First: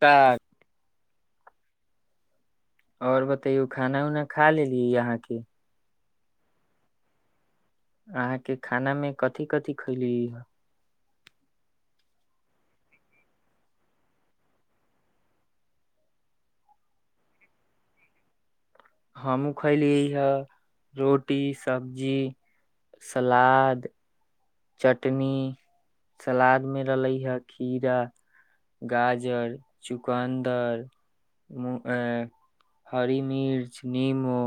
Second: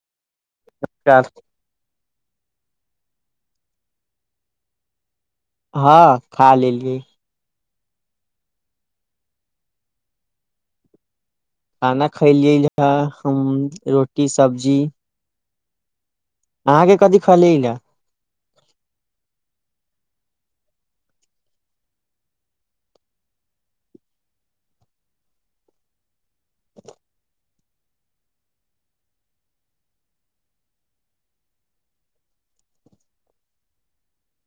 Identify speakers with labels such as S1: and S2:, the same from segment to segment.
S1: का
S2: क्या सू
S1: ओर बतैयौ खाना उना खा लेली आहाँ की
S2: हँ खा लेलियै
S1: अहाँके खानामे कथि कथि खइली
S2: खाना खयलियैे हम रोटी सब्जी अहाँके कथी खैलिये य
S1: हमहूँ खलियै हए रोटी सबजी सलाद चटनी सलाद मे रहलै हे खीरा गाजर चुकन्दर मु ए हरी मिर्च निमो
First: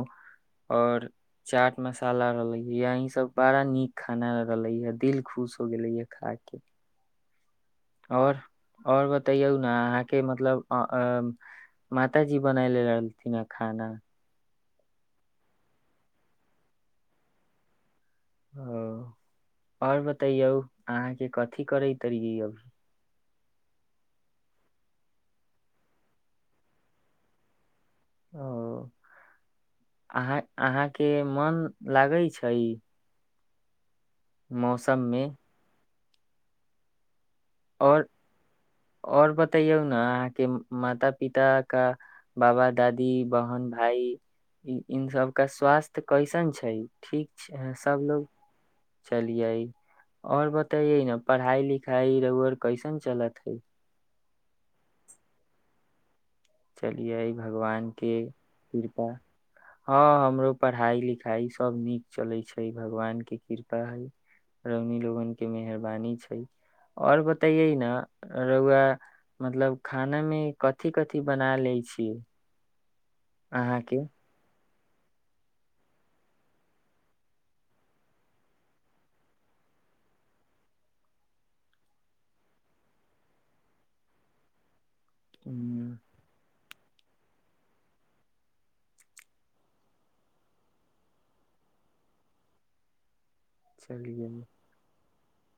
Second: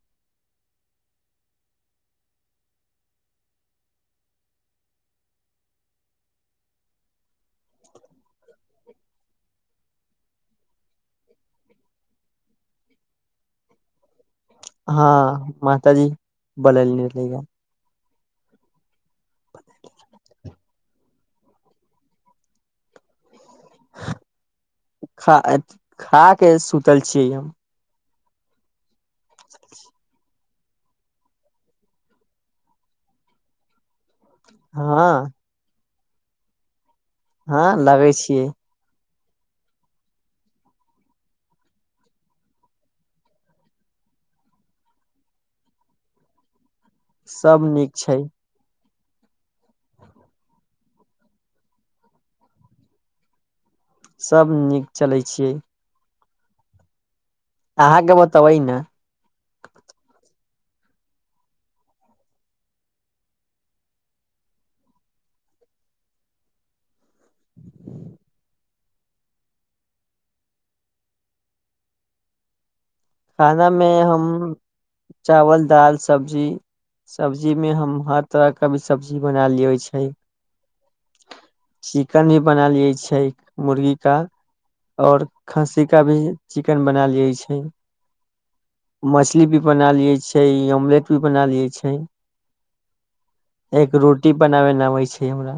S1: और चाट मसाला रहलै ह यही सब बड़ा नीक खाना रहलै हऽ दिल खुश हो गेलै य खाके आओर आओर बतैयौ न अहाँके मतलब मातााजी बनायले रहलथिन ह खाना
S2: हँ मात जी बनैले रहिया
S1: ओ आओर बतैयौ अहाँके कथी करैत रियै
S2: खा खा के सुतल छियै हम
S1: ओ अहाँ अहाँके मन लागै छै मौसम मे
S2: हँ हँ लगै छियै
S1: और बतयौ ने अहाँ के माता पिता का बाबा दादी बहन भाई इन सब कऽ स्वास्थ्य कैसन छै
S2: सभ नीक छै
S1: चलिये आओर बतैये न पढ़ाई लिखाई रौअर कैसन चलातै हइ
S2: सभ नीक चलै छियै
S1: चलिए भगवान
S2: अहाँके
S1: के
S2: बतबै ने
S1: कृपा हँ हमरो पढ़ाइ लिखाइ सभ नीक चलै छै भगवानके कृपा हइ रौनी लोगन के मेहरबानी छै आओर बताइये न रउआ मतलब खाना मे कथि कथि कथी बना लै छी
S2: खानामे हम चावल दाल सब्जी सब्जी मे हम हर तरह के भी सब्जी बना लियै छै चिकेन भी बना लियै छै मुर्गी का और खस्सी का भी चिकेन बना लिये छै [unintelligible] मछली भी बना लियै छै ऑमलेट भी बना लियै छै एक
S1: चलियै
S2: रोटी बनाबे ना आबै छै हमरा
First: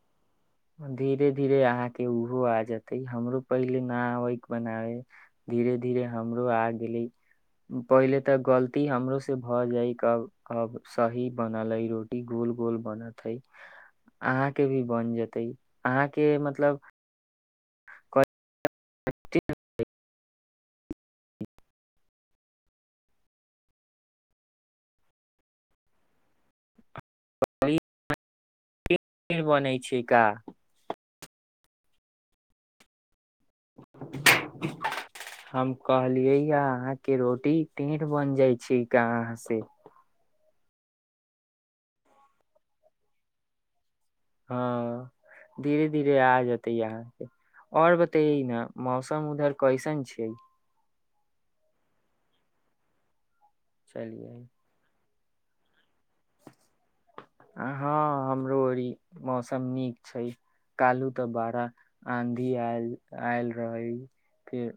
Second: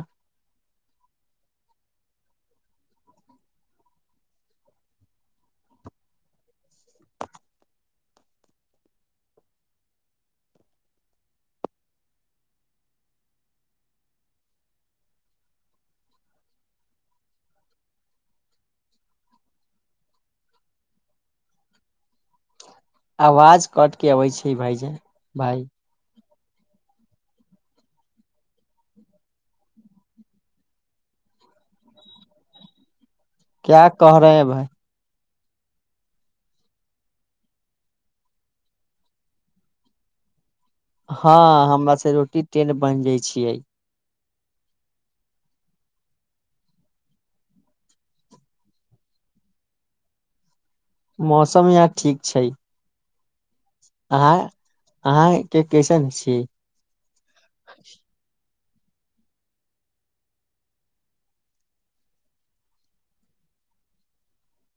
S1: धीरे धीरे अहाँ के ओहो आ जेते हमरो पहिले ना आबै बनाबे धीरे धीरे हमरो आ गेले पहिले तऽ गलती हमरो से भऽ जाय अब अब सही बनलै रोटी गोल गोल बनत हइ अहााँके भी बन ज तै अहाँके मतलब कच्ची [unintelligible]
S2: आवाज कट के अबै छै भाइजी भई
S1: [unintelligible] बनै छै का
S2: क्या कह रहे भाय
S1: हम कहलियै या अहाँके रोटी टेढ़ बन जाइ छै का आहाँ से
S2: हँ हमरा से रोटी टेढ़ बन जय छियै
S1: हँ धीरे धीरे आ जेतै अहाँके आओर बतैै ने मौसम उधर कैसन छियै
S2: मौसम यहाँ ठीक छै
S1: चलिियए
S2: अहाँके कैसन छीय [unintelligible]
S1: रोड़ी मौसम नीक छै क्ू तऽ बड़ा आँधील आयल रहै फिर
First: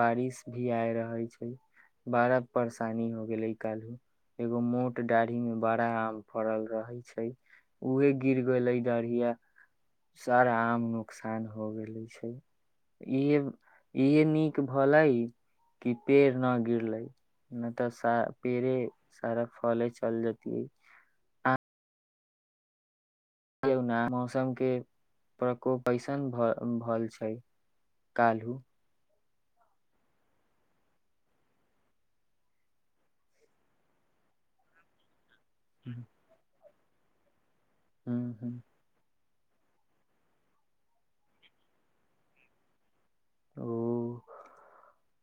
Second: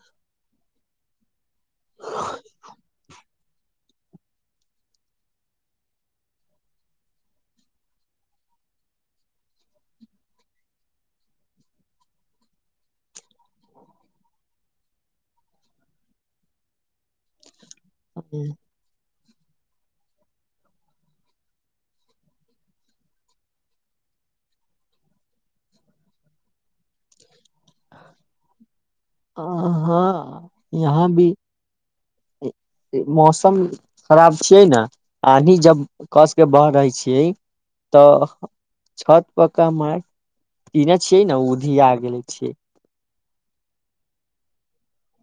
S1: बारिश भी आय रहै छै बारा परेशानी हो गेल लै कल एगो मोट दाढ़ी में बड़ा आम फड़ल रहै छै उहे गिर गेलै डढ़िया सारा आम नुकसान हो गेले छै इहे इहे नीक भलै कि पेड़ न गिरले नहि तऽ सा पेरे सारा फले चल जतिै आ मौसम के प्रकोप कैसन भ भल छै कालू
S2: आ हँ यहाँ भी मौसम खराब छियै न आनी जब कस के बह रहै छै छियै तऽ छत पकका म ईने छियै ने उधी आ गेले छियै
S1: ओ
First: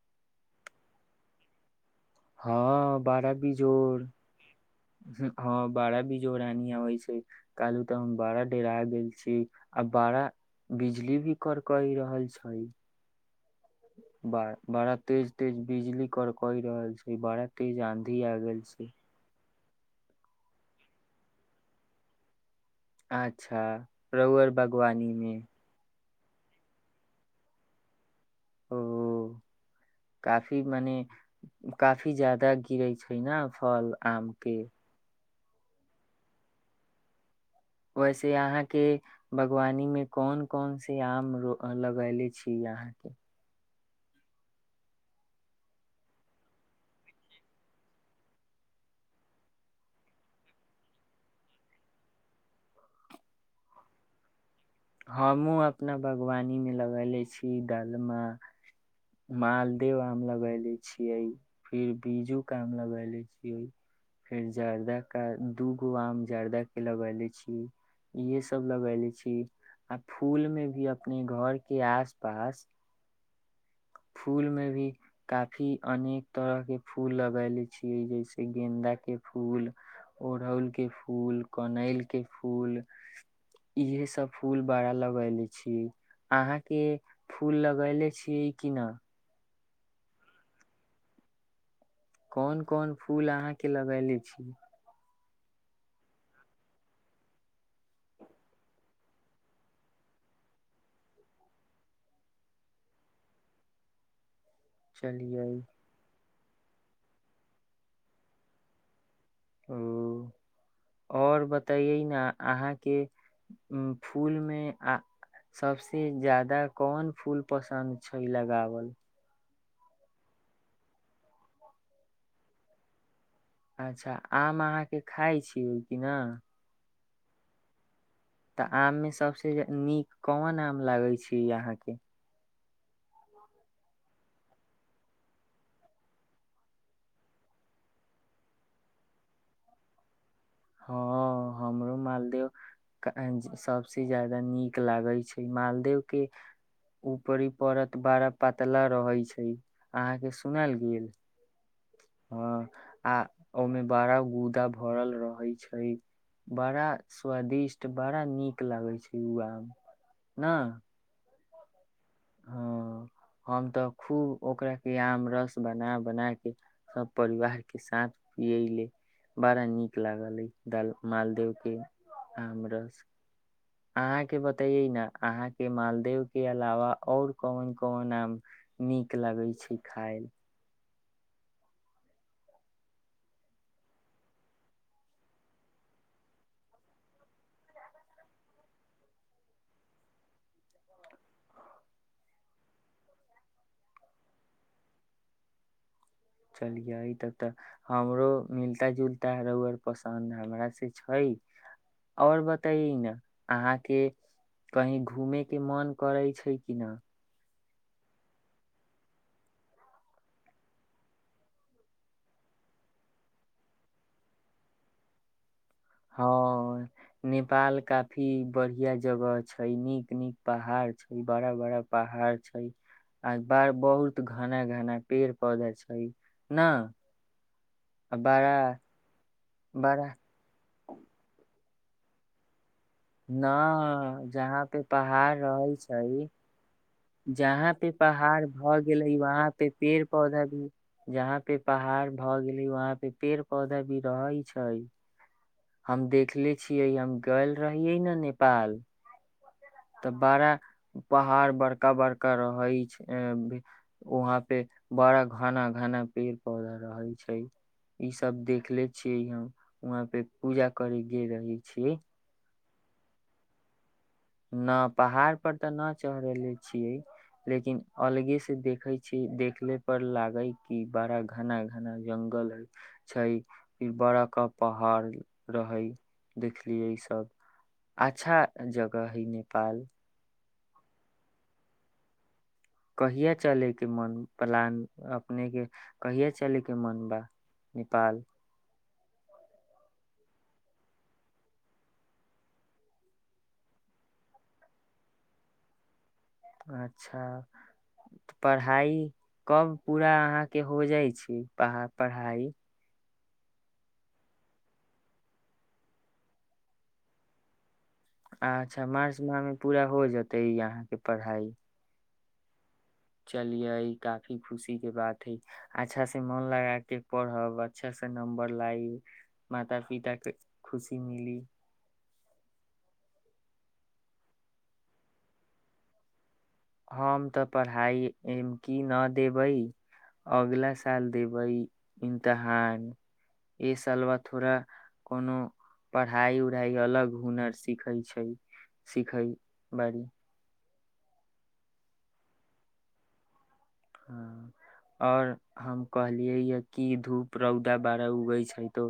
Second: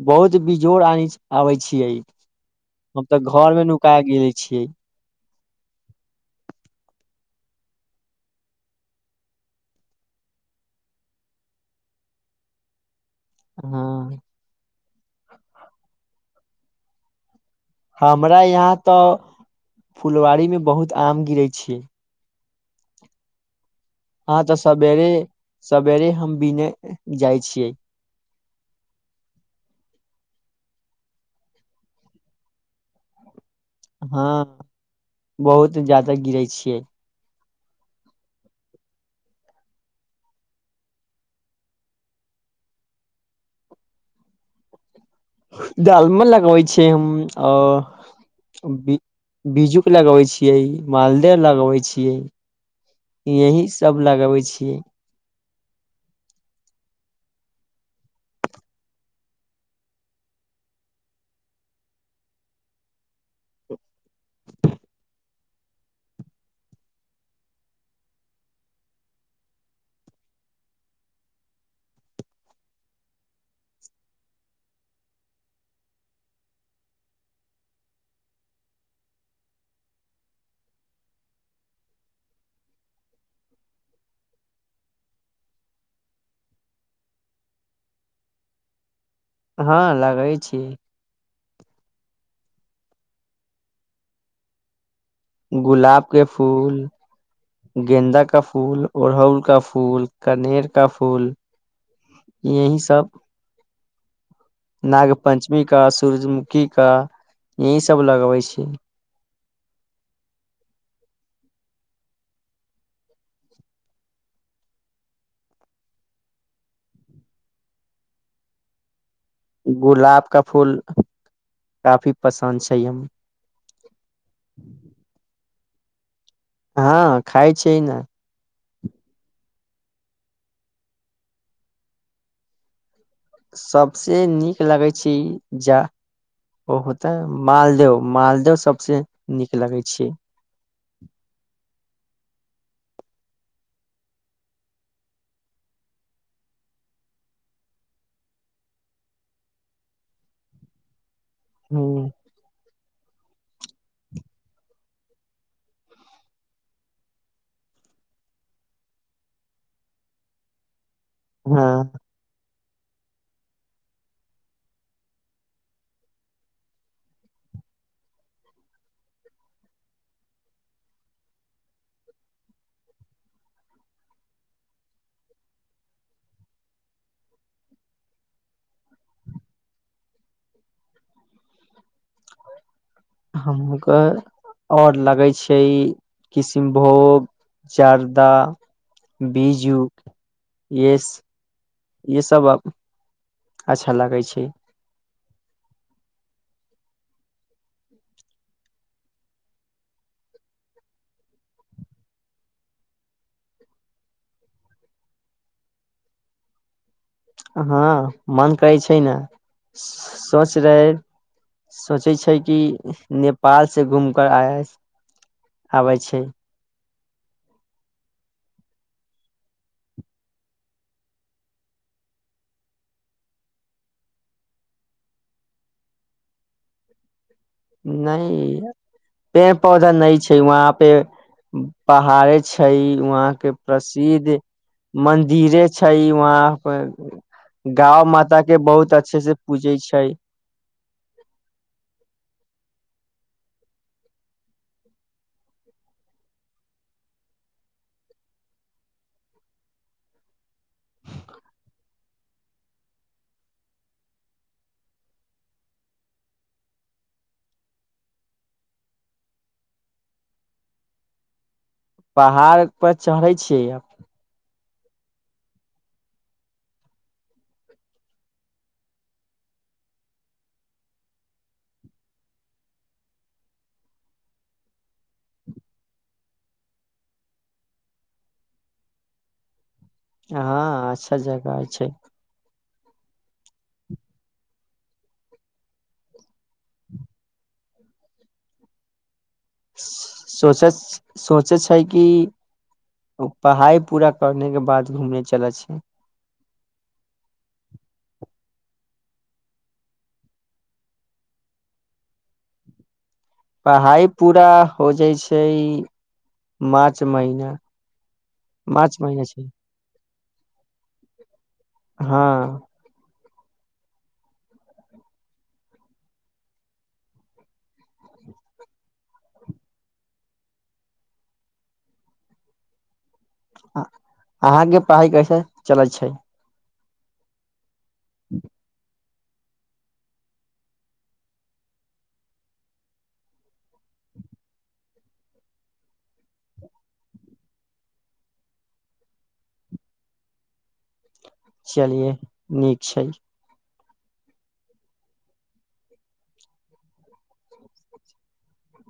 S2: बहुत बेजोड़ आबै छियै
S1: हँ
S2: हम तऽ
S1: बारह बी
S2: घर मे नुका
S1: जोर
S2: गेले छियै
S1: हँ बारह बी जोर आनी आबै छै कहलू तऽ हम बड़ा डेर आ गेल छी आ बड़ा बिजली भी करकहि रहल छै
S2: हँ
S1: ब बड़ा तेज तेज बिजली कर कहि रहल छै बड़
S2: हमरा यहाँ तऽ फुलवाारीमे बहुत आम गिरै छीियै
S1: अच्छा
S2: हँ
S1: रउर
S2: तऽ सबेरी
S1: बागवानी मे
S2: सबेरी हम बीने जाइ छियै
S1: ओ काफी मने काफी ज्यदा गिरै छै ने फल
S2: हँ
S1: आमके
S2: बहुत जादा गिरै छियै
S1: वैसे अहाँके बागवानीमे कोन कोन से आम र लगयले छी अहाँके
S2: दालमो लगवै छिय हम बिीज्जू के लगबै छियै मालदह लगवे छीियै यह सब लगबे छियै
S1: हमहूँ अपना बागवानीमे लगयलने छी दालमा मालदे आम लगै ले छियै फेर बीजूके आम लगै ले छियै फेर जर्दाे दू गो आम जर्दाके लगै ले छीियै इएहे सभ लगै ले छीियै आ फूलमे भी अपने घरके आस पास फूल मे भी काफी अनेक तरह के फूल लगैले छियै जैसे गेन्दा के फूल ओड़हुल के फूल कनैल के फूल इहे सब फूल बड़ा लगैले छियै अहाँके फूल लगैले छियै किना
S2: हँ लगै छी
S1: कोन कोन फूल अहाँके लगयनेे छी
S2: गुलाब के फूल गेन्ददा का फूल उड़हुल का फूल कनेर का फूल यह सब नाग
S1: चलिए
S2: पञ्चमी का सूर्यमुखी त यही सब लगबै छी
S1: ओ आओर बतैै ने अहाँके फूलमे आ सभसँ ज्यादा कोन फूल पसन्द छै लगावल
S2: गुलाब का फूल काफी पसन्द छै हम
S1: अच्छा आम अहाँके खाइ छी होल क न
S2: हँ खाइ छिय ने
S1: तऽ आममे सभसँ नीक कोन आम लागै छै अहाँके
S2: सबस नीक लगै छै जा ओ होता मालदेव मालदह सबस नीक लगै छै
S1: हँ हमरो मालदेव सबस जादा नीक लागै छै मालदेव के ऊपर पड़त बारा पतला रहै छै अहाँके सुनाल गेल
S2: हूँ
S1: हँ आ ओमे बड़ा गूदा भरल रहै छै बड़ा स्वादिष्ट बड़ा नीक लागै छै उ आम
S2: हँ
S1: हँ हम तऽ खूब ओकरा के आम रस बना बना के सभ परिवार के साथ पियले बड़ा नीक लागल अ मालदेव के आम रस अहाँके बतैयै ने अहाँ के मालदेव के अलावा आओर कोन कोन आम नीक लगै छै खााय मे
S2: हमके आओर लगै छै किशनभोग जार्दा बीजू य य सब अच्छा लागै छै
S1: चलिय ई तब तऽ हमरो मिलता जुलता रोअर पसन्द हमर से छै आओर बतय ने अहाँके कही घूमे के मन करै छै कि न
S2: हँ मन करै छै ने सोच रहे सोचै छै कि नेपालसँ घूम कर आय आबै छै
S1: ह नेपाल काफी बढ़िया जगह छै नीक नीक पहाड़ छै बड़ा बड़ा पहाड़ छै आ ब बहुत घना घना पेड़ पौधा छै ने
S2: नहि पेड़ पौधा
S1: बड़ा
S2: नहि छै वहाँ पे पहाड़े छै वहाँ के
S1: न
S2: प्रसिद्ध
S1: जहााँ पे पहाड़
S2: मंदिरे
S1: रहै छै
S2: वहाँ पर
S1: जहााँ पे
S2: गाँव माता
S1: पहाड़
S2: के
S1: भऽ
S2: बहुत
S1: गेलै
S2: अच्छे से
S1: वहााँ पे
S2: पूजे
S1: पेड़
S2: छै
S1: पौधा भी जहाँ पे पहाड़ भऽ गेले वहााँ पे े पेड़ पौधा भी रहै छै हम देखले छियै हम गल रहियै ने नेपाल तऽ बड़ा पहाड़ बड़का बड़का रहै छै वहा पे बड़ा घना घना पेड़ पौधा रहै छै इ सब देखले छियै हम वहाँ पे पूजा करे गेल रही त
S2: पहाड़ प चढ़ै छियै आब
S1: न पहाड़ पर ते न चढ़ेले छीिये लेकिन अलगे से देखे छी देखले पर लागे कि बड़ा घना घना जंगल छै बड़ क पहाड़ रहे देखलिय इ सब अच्छा जगह कह ही नेपाल
S2: हँ अच्छा जगह छै
S1: कहिया चले के मन प्लान अपनेके कहिया चलयके मोन बा नेपाल
S2: सोच सोचै छै कि पढ़ाइ पूरा करने के बाद घूमने चलै छै
S1: अच्छाऽ पढ़ाइ कब पूरा अहाँके हो जाइ छै पा पढ़ाइ
S2: पढ़ाइ पूरा हो जाइ छै ई मार्च महिना
S1: अच्छा मार्च माहमे पूरा हो जेतै ई अहाँके पढ़ाइ
S2: हँ
S1: चलियै काफी खुशी के बात हइ अच्छा से मन लगा क पढ़ब अच्छा से नम्बर लाइ माता पिता के खुशी मिली
S2: अहाँके पढ़ाइ कैसे चलैत छै
S1: हम तऽ पढ़ा हइ एमकी न देबै अगला साल देबै इमतहान एहिस अलवा थोड़ा कोनो पढ़ाई उढ़ाई अलग हुनर सिखै छै सिखै बारी
S2: चलिये नीक छै
S1: हँ आओर हम कहलियैए कि धूप रौदा बड़ा उगै छै तऽ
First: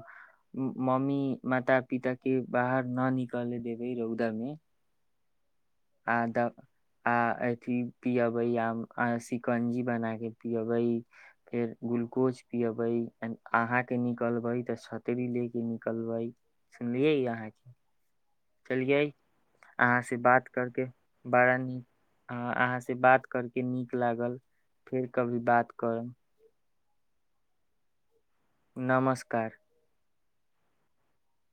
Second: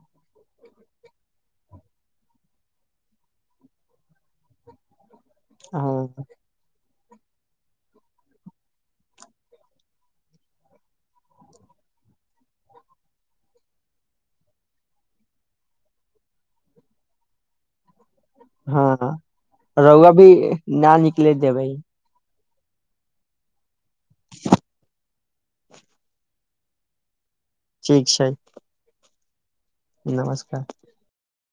S1: मम्मी माता पिताके बाहर नहि निकलय देबै रौदामे
S2: ओ
S1: आ अथिी पियबै आ शिकंजी बना कऽ पियबै फेर ग्लूकोज पियबै अहाँके निकलबै तऽ छतरी लऽ कऽ निकलबै सुनलियै अहाँके
S2: हँ रौआ भी न निकले देबै
S1: ह अहाँसँ बात करके नीक लागल फेर कभी बात करब
S2: ठीक छै
S1: नमस्कार
S2: नमस्कार